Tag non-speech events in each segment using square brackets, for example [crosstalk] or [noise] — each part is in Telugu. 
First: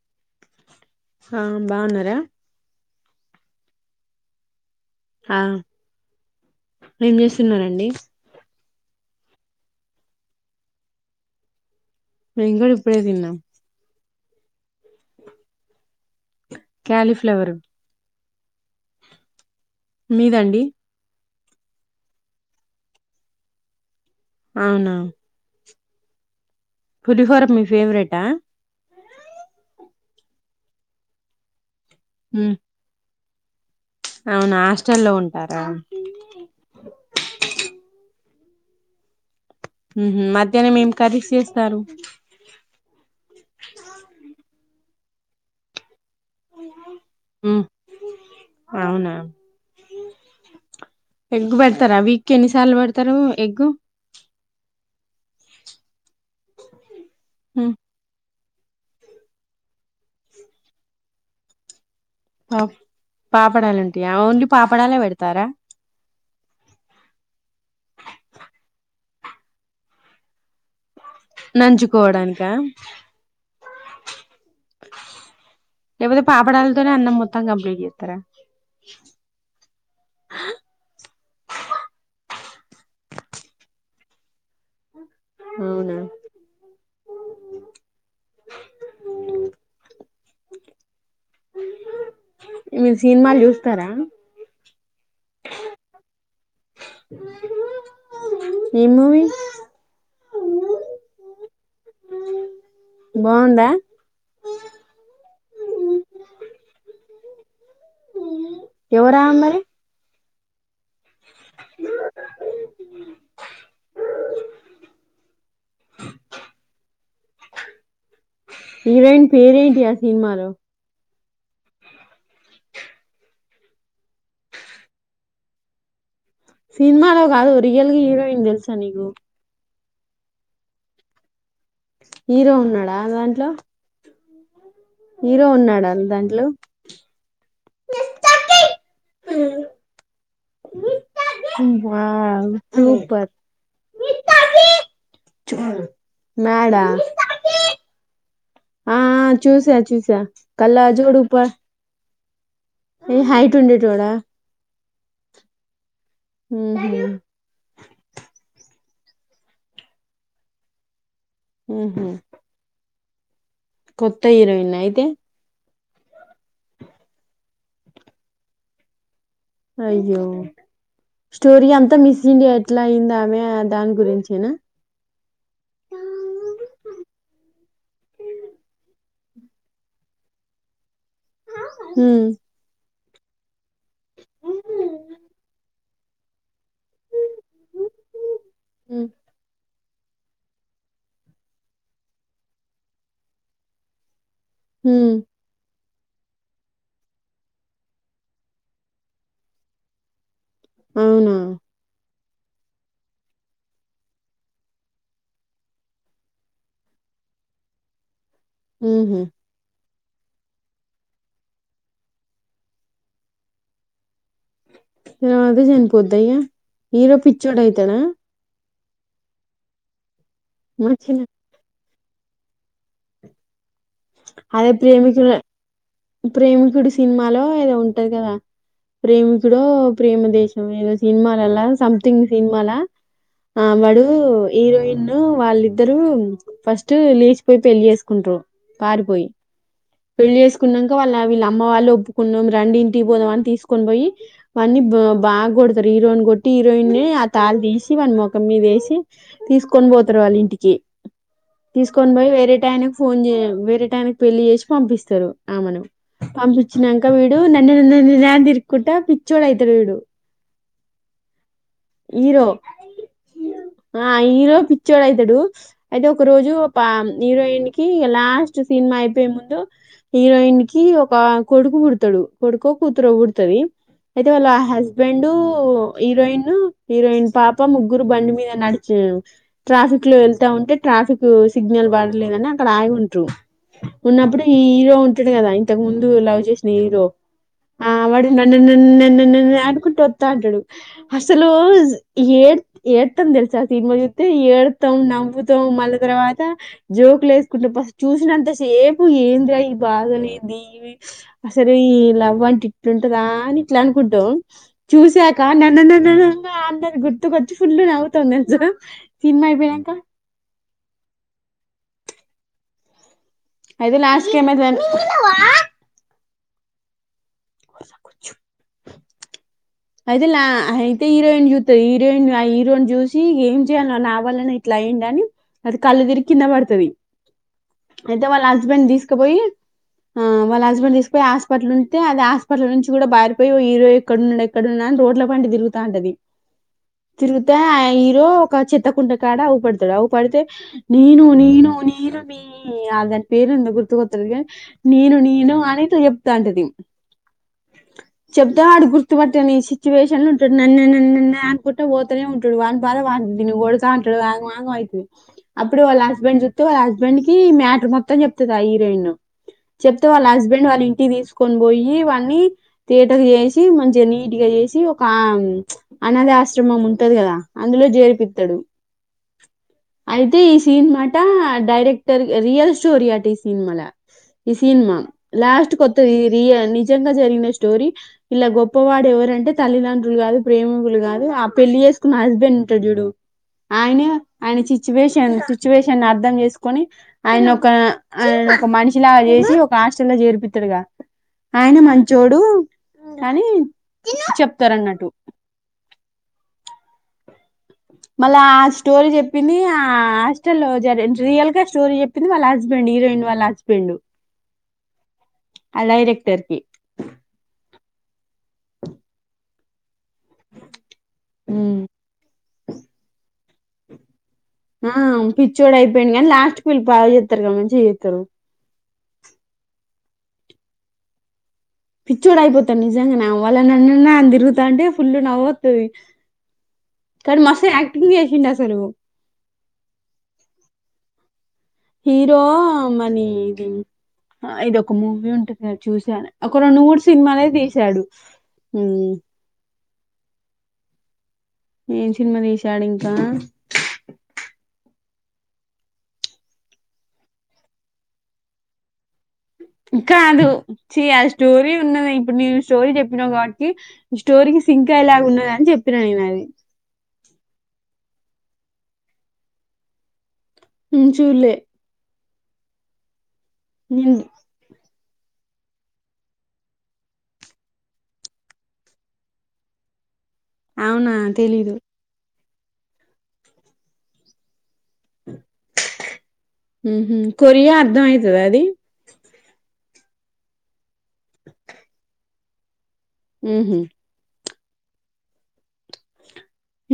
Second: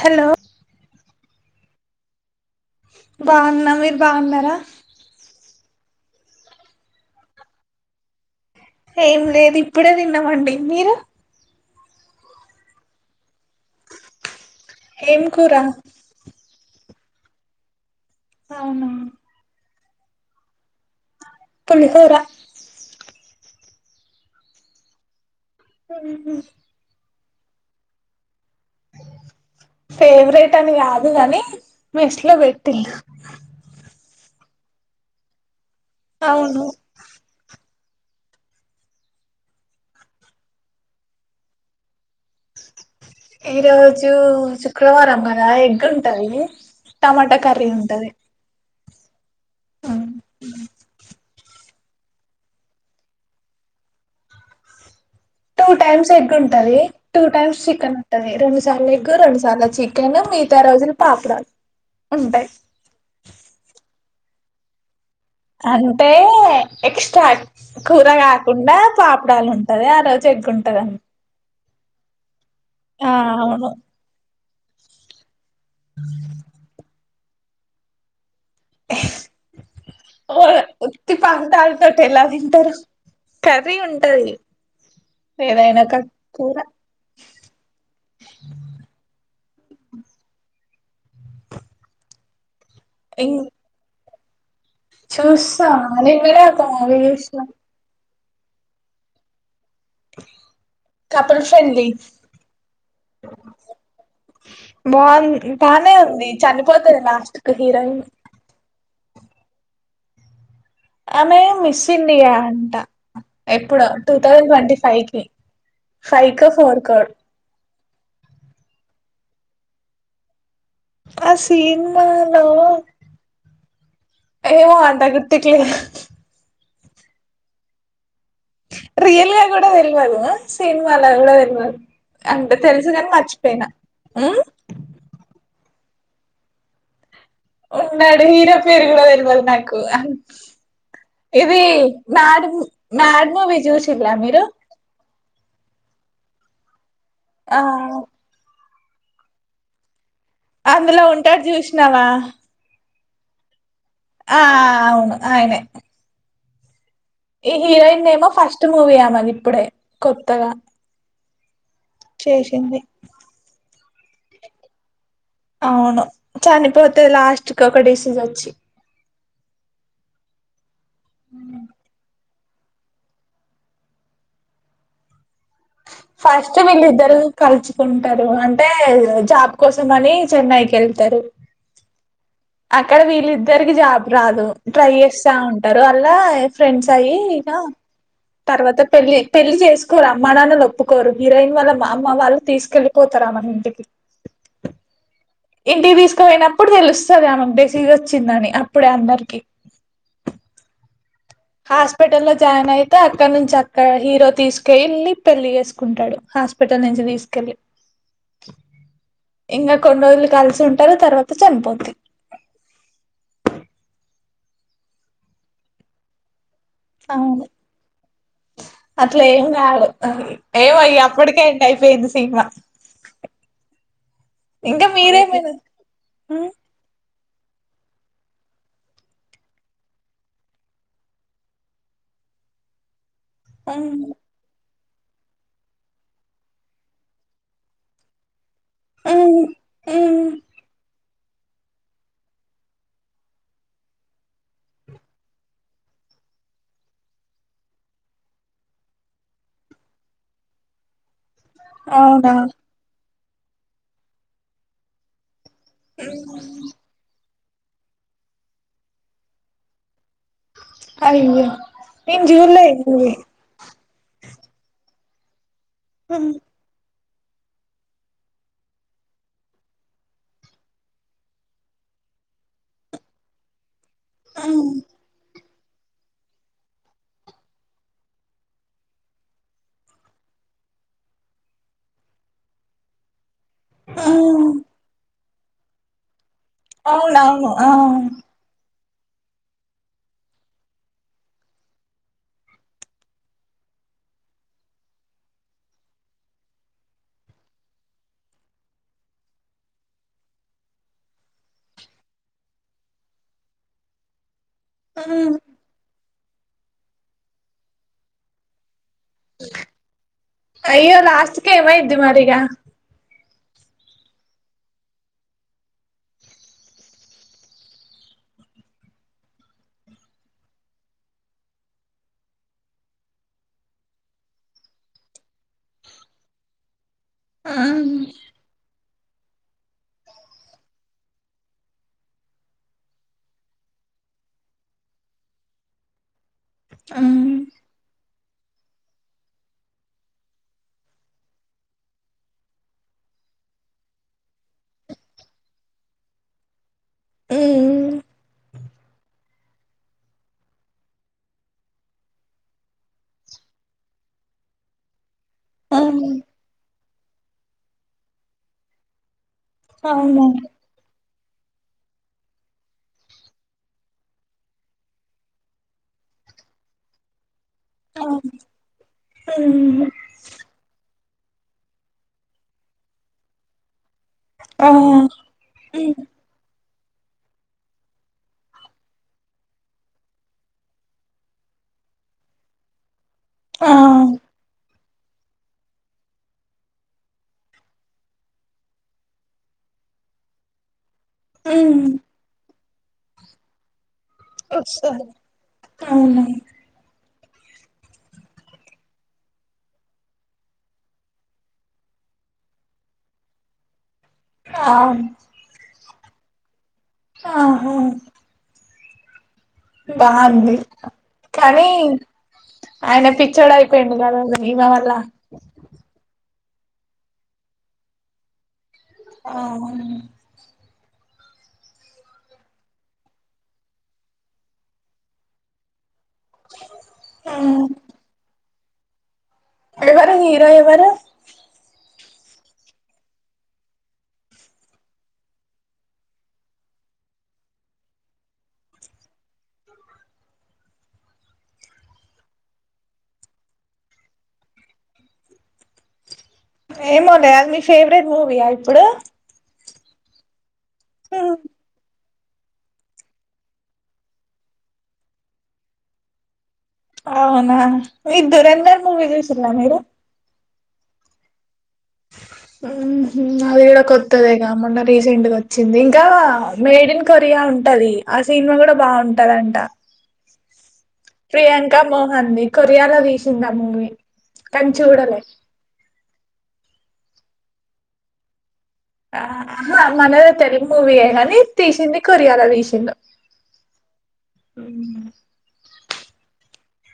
హలో హా బాగున్నార బాగున్న మీరు బాగున్నారా ఆ ఏం చేస్తున్నారండి. ఏం లేదు ఇప్పుడే తిన్నామండి. మీరు మేం కూడా ఇప్పుడే తిన్నాం. ఏం కూర క్యాలిఫ్లవరు అవునా మీదండి. పులిహోరా అవున మ్ హు పులిహోర మీ ఫేవరేటా ఫేవరెట్ అని కాదు కాని మేస్లో ఉమ్, పెట్టిండు ఆ అవునా హాస్టల్లో ఉంటారా అవును మ్ హు మధ్యాహ్నం ఏం కర్రీస్ చేస్తారు. ఈ రోజు శుక్రవారం గదా ఎగ్ ఉం ంటది. టమాటా ఉమ్, కర్రీ ఉంటది. అవునా ఎగ్ పెడతారా వీక్ ఎన్ని సార్లు పెడతారు ఎగ్గు టూ టైమ్స్ ఎగ్ ఉంటది. టూ టైమ్స్ చికెన్ ఉంటంది. రెండ్ డు సార్ల్ ఎగ్ రెండు సార్లు చికెన్ మీగత రోజులు పాప్డాలు ఓహ్ పాపడాలుంటాయా ఓన్లీ పాపడాలే పెడత అంటే ఎక్స్ట్రా కూర కాకుండా పాపడాలుంటది ఆ రోజు ఎగ్గుంటదండ్ నంజుకోవడాని క ఆ అవును లేకపోతే పాపడాలతోనే అన్నం మొత్ త్తం కంప్లీట్ చెత్తర తి పాపడలతోటి ఎలా తింటారు. కర్రీ ఉంటది. ఏదైనా అవునా ఒక కూర ఆ మీరు సినిమాలు చూస్తారా చూస్తామ్ నేను విడగా అవి చూసా ఏం మూవీ కపుల్ ఫ్రెడ్లీ బాగుందా బాగుంది బానే ఉంది చనిపోతది లాస్ట్ కి హీరోయిన్ ఎవరా అమ్మాయి ఆమె Miss India two thousand twenty five లో ఫైవ్ కో ఫోర్ కో హీరోయిన్ పేరేంటి ఆ సినిమాలో ఆ సినిమా లో ఏమో అంత గుర్తుకులేదు సినిమాలో కాదు రియల్ హీరోయిన్ తెలుసా నీకు తెలియదు సినిమాల కూడా తెలువదు హీరో అంటే ఉన్నాడా తెలుసుకాని దాంట్లో మర్చిపోయినా హ్హ్ మ్ హీరో ఉన్నాడా దాంట్లో ఉన్నాడు హీరో పేరు కూడా తెలవదు నాకు ఇది నాడు వావ్ సూపర్ నాగుమూవీ చూసారా మీరు మాడ్ ఆ ఆ ఆ ఆ చూసా చూసా అందులో ఉంటాడు చూసినావా ఈ హైట్ ఉండేడి ఆ ఆ అవును ఆయనే మ్మ్ హ్హ్ ఈ హీరోయిన్ ఏమో ఫస్ట్ మూవీ ఆమెది ఇప్పుడే కొత్తగా ఊహు చేసింది కొత్త హీరోయినా అయితే అవును చనిపోతది లాస్ట్ కి ఒక డిసీజ్ వచ్చి అయ్యో స్టోరీ అంతా మిస్ ఇగ ఎట్లా ఐందమే ఆ దాని గురించేనా ఫస్ట్ వీళ్ళిద్దరు కలుసుకుంటారు అంటే జాబ్ కోసం అని చెన్నైకి వెళ్తారు ఉమ్ అక్కడ వీళ్ళిద్దరికి జాబ్ రాదు ట్రై చేస్తా ఉంటారు అండ్ల ఫ్రెండ్స్ అయ్యి ఇక తర్వాత పెళ్ళి పెళ్లి చేసుకుంటారు అమ్మ నాన్న ఒప్పుకోరు హీరోయిన్ వాళ్ళ అమ్మ వాళ్ళు తీసుకెల్లిపోతారు ఆమెను ఇంటికి హ్హ్ ఇంటికి తీసుకుపోయినప్పుడు తెలుస్తది ఆమెకు డిసీస్ వచ్చిందని అప్పుడే అందరికి అవునా హాస్పిటల్ లో స్కాన్ అయితే అక్కడ నుంచి అక్కడ హీరో తీసుకెళ్ళ్ళి పెళ్లి చేేసుకుంటాడు హాస్పిటల్ నుంచి తీసుకెల్లీ మ్మ్ హ్హ్ కొన్ని రోజులు కలిసి ఉంటారు తర్వాత చనిపోతది రాద చనిపోద్దా హీరో అవును పిచ్చోడు అయితడా అట్లా ఏం కాదు ఏమో ఇగ మంచిగా అప్పటికే అట్లా అయిపోయింది టీమ్ వర్క్ అదే ప్రేమికుడే ఉమ్, ప్రేమికుడు సినిమాలో ఏదో ఉంటది కదా ప్రేమికూడా ప్రేమ దేశం ఏదో సినిమాలలా సమతింగ్ సినిమాల ఆ ఉమ్, బడుగు హీరోయిన్ నన్ను వాళ్ళిద్దరు ఫస్ట్ లేచిపోయి పెళ్లి చేసుకుంటరు పారిపోయి ఉమ్, ఉమ్, పెళ్లి చేసుకున్నాక వాళ్ళ వీళ్ళ అమ్మ వాళ్ళు ఒప్పుకున్నాం రండి ఇంటికి పోదా అని తీసుకొని పోయి అన్నీ బాగా కొడతారు హీరోయిన్ కొట్టి హీరోయినే ఆ తాళ తీసి వాన్ మఖం మీద వేసి తీసుకొని పోతారు వాళ్ళు ఇంటికి తీసుకొని పోయి అవునా వేరే టైనే కి ఫోన్ చే వేరే టైంకి పెళ్లి చేసి పంపిస్తారు ఆ మనం పంపించినాక వీడు నన్న నన్న న ని తిరుక్కుంటా పిచ్చోడు అయితాడు వీడు అయ్యో నేను హీరో చూడలే ఈ మూవీ ఆ హీరో చోడ అవుతాడు అయితే ఒక ఉమ్, రోజు ఒక ప హీరోయిన్ కి లాస్ట్ సినిమా అయిపోయే ముందు హీరోయిన్ కి ఒక కొడుకు పుడతాడు కొడుకో కూతురు పుట్టాది అయితే వాళ్ళ ఉమ్, హస్బెండ్ హీరోయిన్ హీరోయిన్ పాప ముగ్గురు బండి మీద నడిచిన ట్రాఫిక్ లో వెళ్తా ఉంటే ట్రాఫిక్ సిగ్నల్ సిగ్నల్ పడలేదని అక్కడ ఆగి ఉంటరు ఉన్నప్పుడు ఉమ్, ఈ హీరో ఉంటుడు కదా ఇంతకు ముందు లవ్ నెక్స్ట్ హీరో ఆ వాడు నన్ను నన్ను న న ఆడుకుంటూ వద్దా అంటాడు అస ఏ ఏడతాం తెలుసా ఆ సినిమా చూస్తే ఏడతాం నమ్ముతాం మళ్ళ తర్వాత జోకులు వేసుకుంటే బ చూసినంత సేపు ఎంద్ర ఈ బాధనీ ఏంది అసలు ఈ లవ్ అంట ఇట్లుంటదా అని ఇట్లా అనుకొంటాం ఉమ్, చూసాక నన్న నన్న నన్నంగా అన్నది గుర్తుకొచ్చి ఫుల్ నవ్వుతుంది జోక్ అయ్యో లాస్ట్ కి ఏమయిది మరిగా అయితే లాస్ట్ కి ఏం ఆయతాది ఆన్ ఆలా కూర్చో అయితేలా అయితే హీరోయిన్ చూతంది హీరోయిన్ ఆ హీరోయిని చూసి ఏం చేయాలి నా వలనే ఇట్లా అయిడు అని అది కళ్ళు తిరిగి కింద పడుతాది ఉమ్, ఏతే వాళ్ళ హస్బెండ్ తీసుక పోయి ఆ వాళ్ళ హస్బెండ్ తీసుకుపోయి హాస్పిటల్ ఉంటే అది హాస్పిటల్ నుంచి కూడా పారిపోయి హీరో ఎక్కడున్నాడు ఎక్కడున్నా రోడ్ లో పడి తిరుగుతా ఉంటది ఉమ్, తిరుగుతే ఇగో ఒక చెత్తకుండకాడ అవు పడతాది అవు పడితే నేను నేను నేను మీ అ దాని పేరు ఎంత గుర్తుకొత లేదు కానీ నేను నేను అనేత చెప్తా అంటది మ్ చెప్తే వాడు గుర్తు పట్టాని ఈ సిచ్యువేషన్ లో ఉంటాడు నన్న నన్న నన్న అనుకుంటే పోతనే ఉంటాడు వా బా నిన్ను కోటతా అంటాడు ఆగం ఆగం అయితాది అప్పుడు వాళ్ళ ఉమ్, హస్బెండ్ చూస్తతే వాళ్ళ హస్బెండ్ కి మ్యాటర్ మొత్తం చెప్తుంది ఆ హీరోయిన్ చెప్తే అవునా వాళ్ళ హస్బెండ్ వాళ్ళ ఇంటికి తీసుకు కొని పోయి వన్నీ తేట చేసి మంచిగా నీట్గా చేసి ఒక ఆ అన్నది ఆశ్రమం ఉంటది కదా అందులో జేపీత్తడు థీమ్ ఆట డైరెక్టర్ రియల్ స్టోరి ఆట ఈ సినిమాల ఈ ఆ సినిమా లాస్ట్ ఉమ్, కొత్తది ఈ రియా ని నిజంగా జరిగిన స్టోరీ ఇలా గొప్పవాడు ఎవరంటే తల్లిదండ్రులు కాదు ప్రేమికులు కాదు ఆ పెళ్లి ఆ హస్బెండ్ ఉంటాడు చూడు ఆ ఆయనే ఆయనే సిచూవేషన్ సిచూవేషన్ అర్థం చెస్ కని ఆయన ఒక ఆయన ఒక మనిషిలాగా చేసి ఒక హాస్టల్ లో చేర్పిస్తాడుగా ఆయన మంచోడు కానీ సర అవున మళ్ళా ఆ స్టోరీ చెప్పింది ఆ హాస్టల్లో లో జరి రియల్ గా స్టోరీ చెప్పింది వాళ్ళ హస్బెండ్ తీ రెండు వాలచ్చపిడు ఆ అలా రెక్టర్కి ఆహూ బాంది కానీ ఉమ్. ఆయన పిచ్చోడు అయిపోయిండు కదా ఈమె వల్ల ఆ పిచ్చోడు అయిపోయిండు కానీ లాస్ట్ వీళ్లు బాగా చేత్తారు క మంచిగ చేతారు ఆ పిచ్చోడు అయిపోతాను నిజంగా న వాళ నన్నన్నా అని తిరుగుతా అంటే ఫుల్లు నవ్వుతు కని మస్త్ యాక్టింగ్ చేసిండు అసలు ఎవరు హీరో ఎవరు హీరో మనీ ఇది ఆ ఇది ఒక మూవీ ఉంటుంది చూసాను ఒక రెండు మూడు సినిమాలే తీసాడు. ఉ ఏం సినిమా తీసాడు ఇంకా ఏమోలే నీ ఫేవరెట్ మూవీయా ఇప్పుడు కాదు ఛీ ఆ స్టోరీ ఉన్నది ఇప్పుడు నేను స్టోరీ చెప్పినా కాబట్టి స్టోరీకి సింక్ అయ్యేలాగా ఉన్నద అని చెప్పినాను నేను అది అవునా మీ ధురేందర్ మూవీ చూసిర్రా మీరు ఉ చూలే ఉహు అది కూడా నేను కొత్తదే మొన్న రీసెంట్గా వచ్చింది. ఇంకా మేడ్ ఇన్ కొరియా ఉంటది. ఆ సినిమా కూడా బాగుంటదంట. అవునా తెలీదు ప్రియాంక మోహన్ ది కొరియాలో తీసింది ఆ మూవీ కన్ చూడలే ఉహు, కొరియా అర్థమయితదా అండి అహ అలానేది తెలుగు మూవీయే కానీ తీసింది కొరియాల తీసిండు ఉహు అ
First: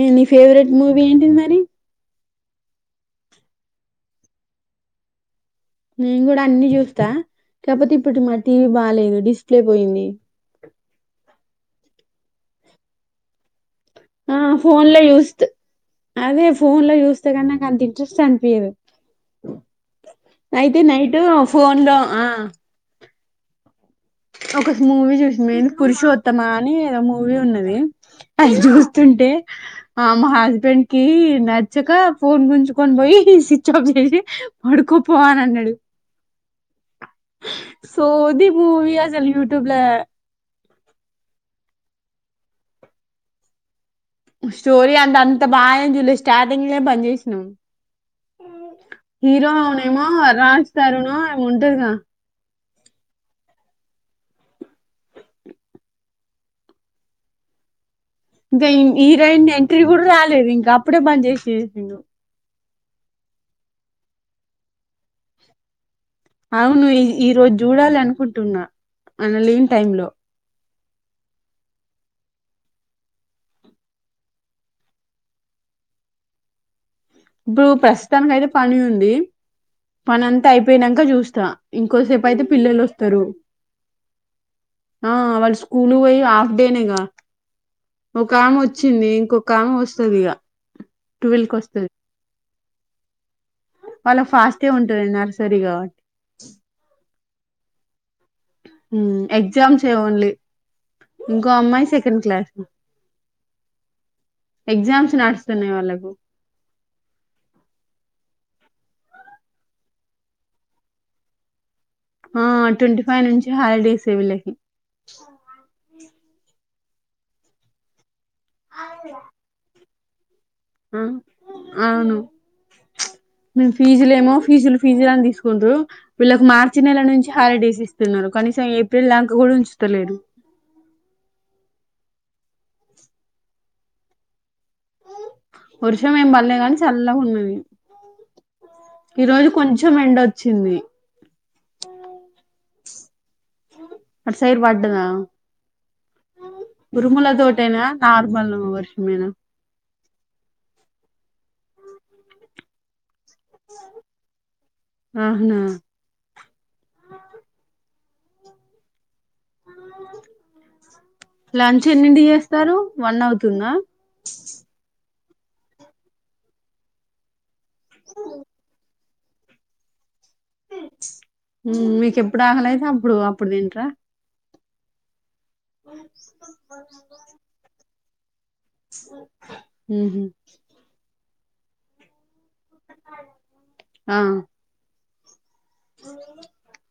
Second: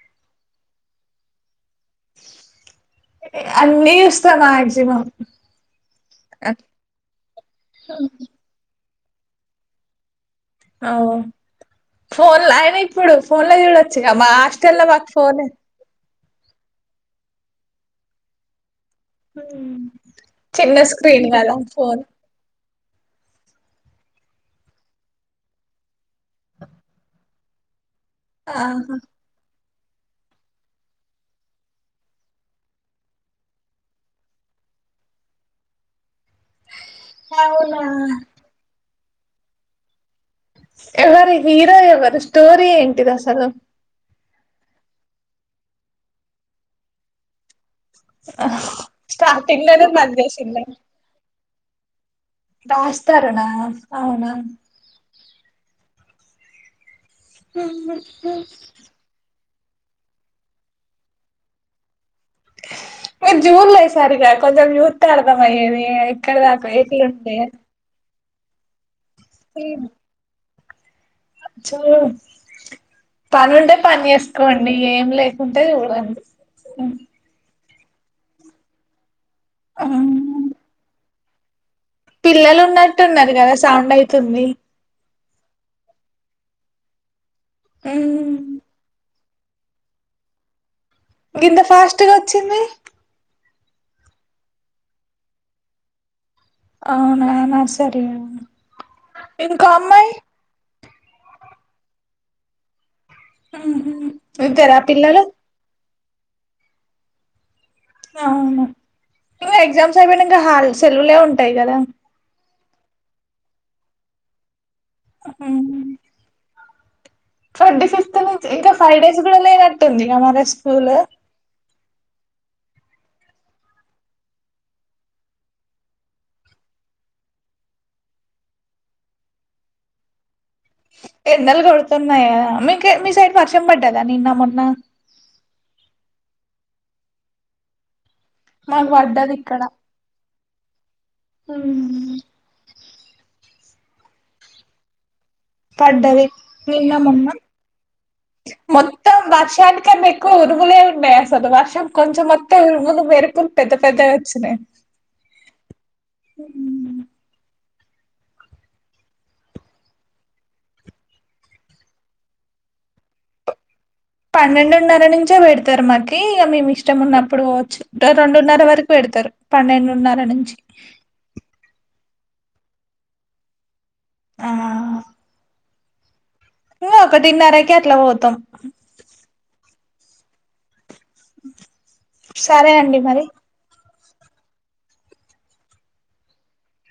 ఉ నీ ఫేవరెట్ మూవీ ఏంటి మరి అన్నీ చూస్త మాక్సిమమ్ నేను కూడా అన్ని చూస్తా కాకపోతే ఇప్పుడు మా టీవీ బాలేదు డిస్ప్లే పోయింది. అఓ ఫోన్ లా అయనా ఇప్పుడు ఫోన్ లో చుడ్ చ్చగా మా ఆ హాస్టల్లో లో మక్ చూస్తా ఫోనే అదే ఫోన్ లో చూస్తే కానీ నాకు అంత ఇంట్రెస్ట్ అనిపియ్యదు. చిన్న అయితే నైట్ స్క్రీన్ కదా పోన్లో ఫోన్ ఆ ఒక మూవీ చూసింది పురుషోత్తమ అని ఏదో మూవీ ఉంది అది ఆహా జూస్తుంటే ఆ మా హస్బెండ్ కి నచ్చక ఫోన్ గుంచుకొని పోయి స్విచ్ ఆఫ్ చేసి పడుకు పోవ నన్నెడు అవునా సోది మూవీ అసలు యూట్యూబ్ల ఎవరి హీరో ఎవరు స్టోరి ఏంటి దసలు స్టోరీ అంటే అంత బాగా చూలే స్టార్టింగ్ లో పని చేసినావు హీరో స్టార్టింగ్ అవునే లోనే ఏమో బంద్ చేసిండా రాజ్ తరును ఏమో ఉంటడుగా రాస్తారణ అవునా ఉ ఉ ఇంకా ఈరోయిన్ ఎంట్రీ కూడా రాలేదు ఇంకా అప్పుడే బంద్ చేసేసీ మీరు జూన్లో ఏసారిగా కొంచెం జూత్తే అర్థం అయ్యేవి అవును ఈ ఈ రోజు జూడాలి అనుకుంటున్నా ఆయన లీవ్ టైం లో అచ్చా పని ఉంటే పని చేసుకోండి ఏం లేకుంటే చూడండి ఇప్పుడు ప్రస్తుతానికి అయితే పని ఉంది. పని అంతా అయిపోయినంక చూస్తా. ఇంకోసేపు అయితే పిల్లలు వస్తరు ఉన్నట్టున్నారు కదా సౌండ్ అయితుంది ఆ వాళ్ళు స్కూల్కు పోయి హాఫ్ డేనేగా ఒక ఆమె వచ్చింది ఇంకొ ఒకామే వస్తది ఇగ ట్వెల్వ్ కి గింత ఫాస్ట్ గా వచ్చింది వాళ్ళక్ ఫాస్టే ఉంటది నరసరి గాబట్టి అవునా నరసరియా ఉమ్ ఎగ్జామ్స్ ఏ ఓన్లీ ఇంకో అమ్మాయి సెకండ్ క్లాస్ ఇద్దరా ఎగ్జామ్స్ పిల్లలు నడుస్తున్నాయి వాళ్ళకు అవునా ఇంగా ఎగ్జామ్స్ అయిపోయినంకా హ సెల్లవులే ఉంటాయి గదా ఆ ట్వంటీ ఫైవ్ నుంచి హాలిడేసే వీళ్ళకి హ [inaudible] ట్వంటీ ఫిఫ్త్ నుంచి ఇంకా ఫైవ్ డేస్ గూడా లేనట్టుందిగ మరే ఉమ్అవును [inaudible] మేము ఫీజులు ఏమో ఫీజులు ఫీజులని తీసుకుండ్రు వీళ్ళకి మార్చి నెల నుంచి హాలిడేస్ ఇస్తున్నరు కనీసం ఏప్రిల్ దాంక గూడా ఉంచుతలేడు ఎండలు కొడుతున్నాయా గదా మీ మీ సైడ్ వర్షం బడ్డదా నిన్న మొన్న వర్షం ఏం బడ్లే గాని చల్లగున్నది మాకు ఈ పడ్డది రోజు ఇక్కడ కొంచెం ఎండొ చ్చింది ఉమ్ అట్ సైడ్ బడ్డదా పడ్డది నిన్న మొన్నా తోటేనా నార్మల్ మొత్తం వర్షమేనా దర్షానికన్నా ఎక్కువ ఉరుములే ఉన్నయ్ అ వర్షం కొంచెం వత్తే ఉరుములు మెరు పుల్ పెద్ద పెద్ద వచ్చినాయి ఆహనా లంచ్ ఎన్నింటి జేస్తారు వన్ అవుతుందా కూర్చోపెడతారు మాకి ఇగ మేము ఇష్టం ఉన్నప్పుడు పోవచ్చు రెండున్నర వరకు పెడతారు పన్నెండున్నర నుంచి మీకు ఎప్పుడు ఆకలయితే అప్పుడు అప్పుడు తింటరా ఆ ఉ [inaudible] ఇంగా ఒకటిన్నరకి అట్లా పోతాం హుహూ సరే అండి మరి ఆ అవు [inaudible]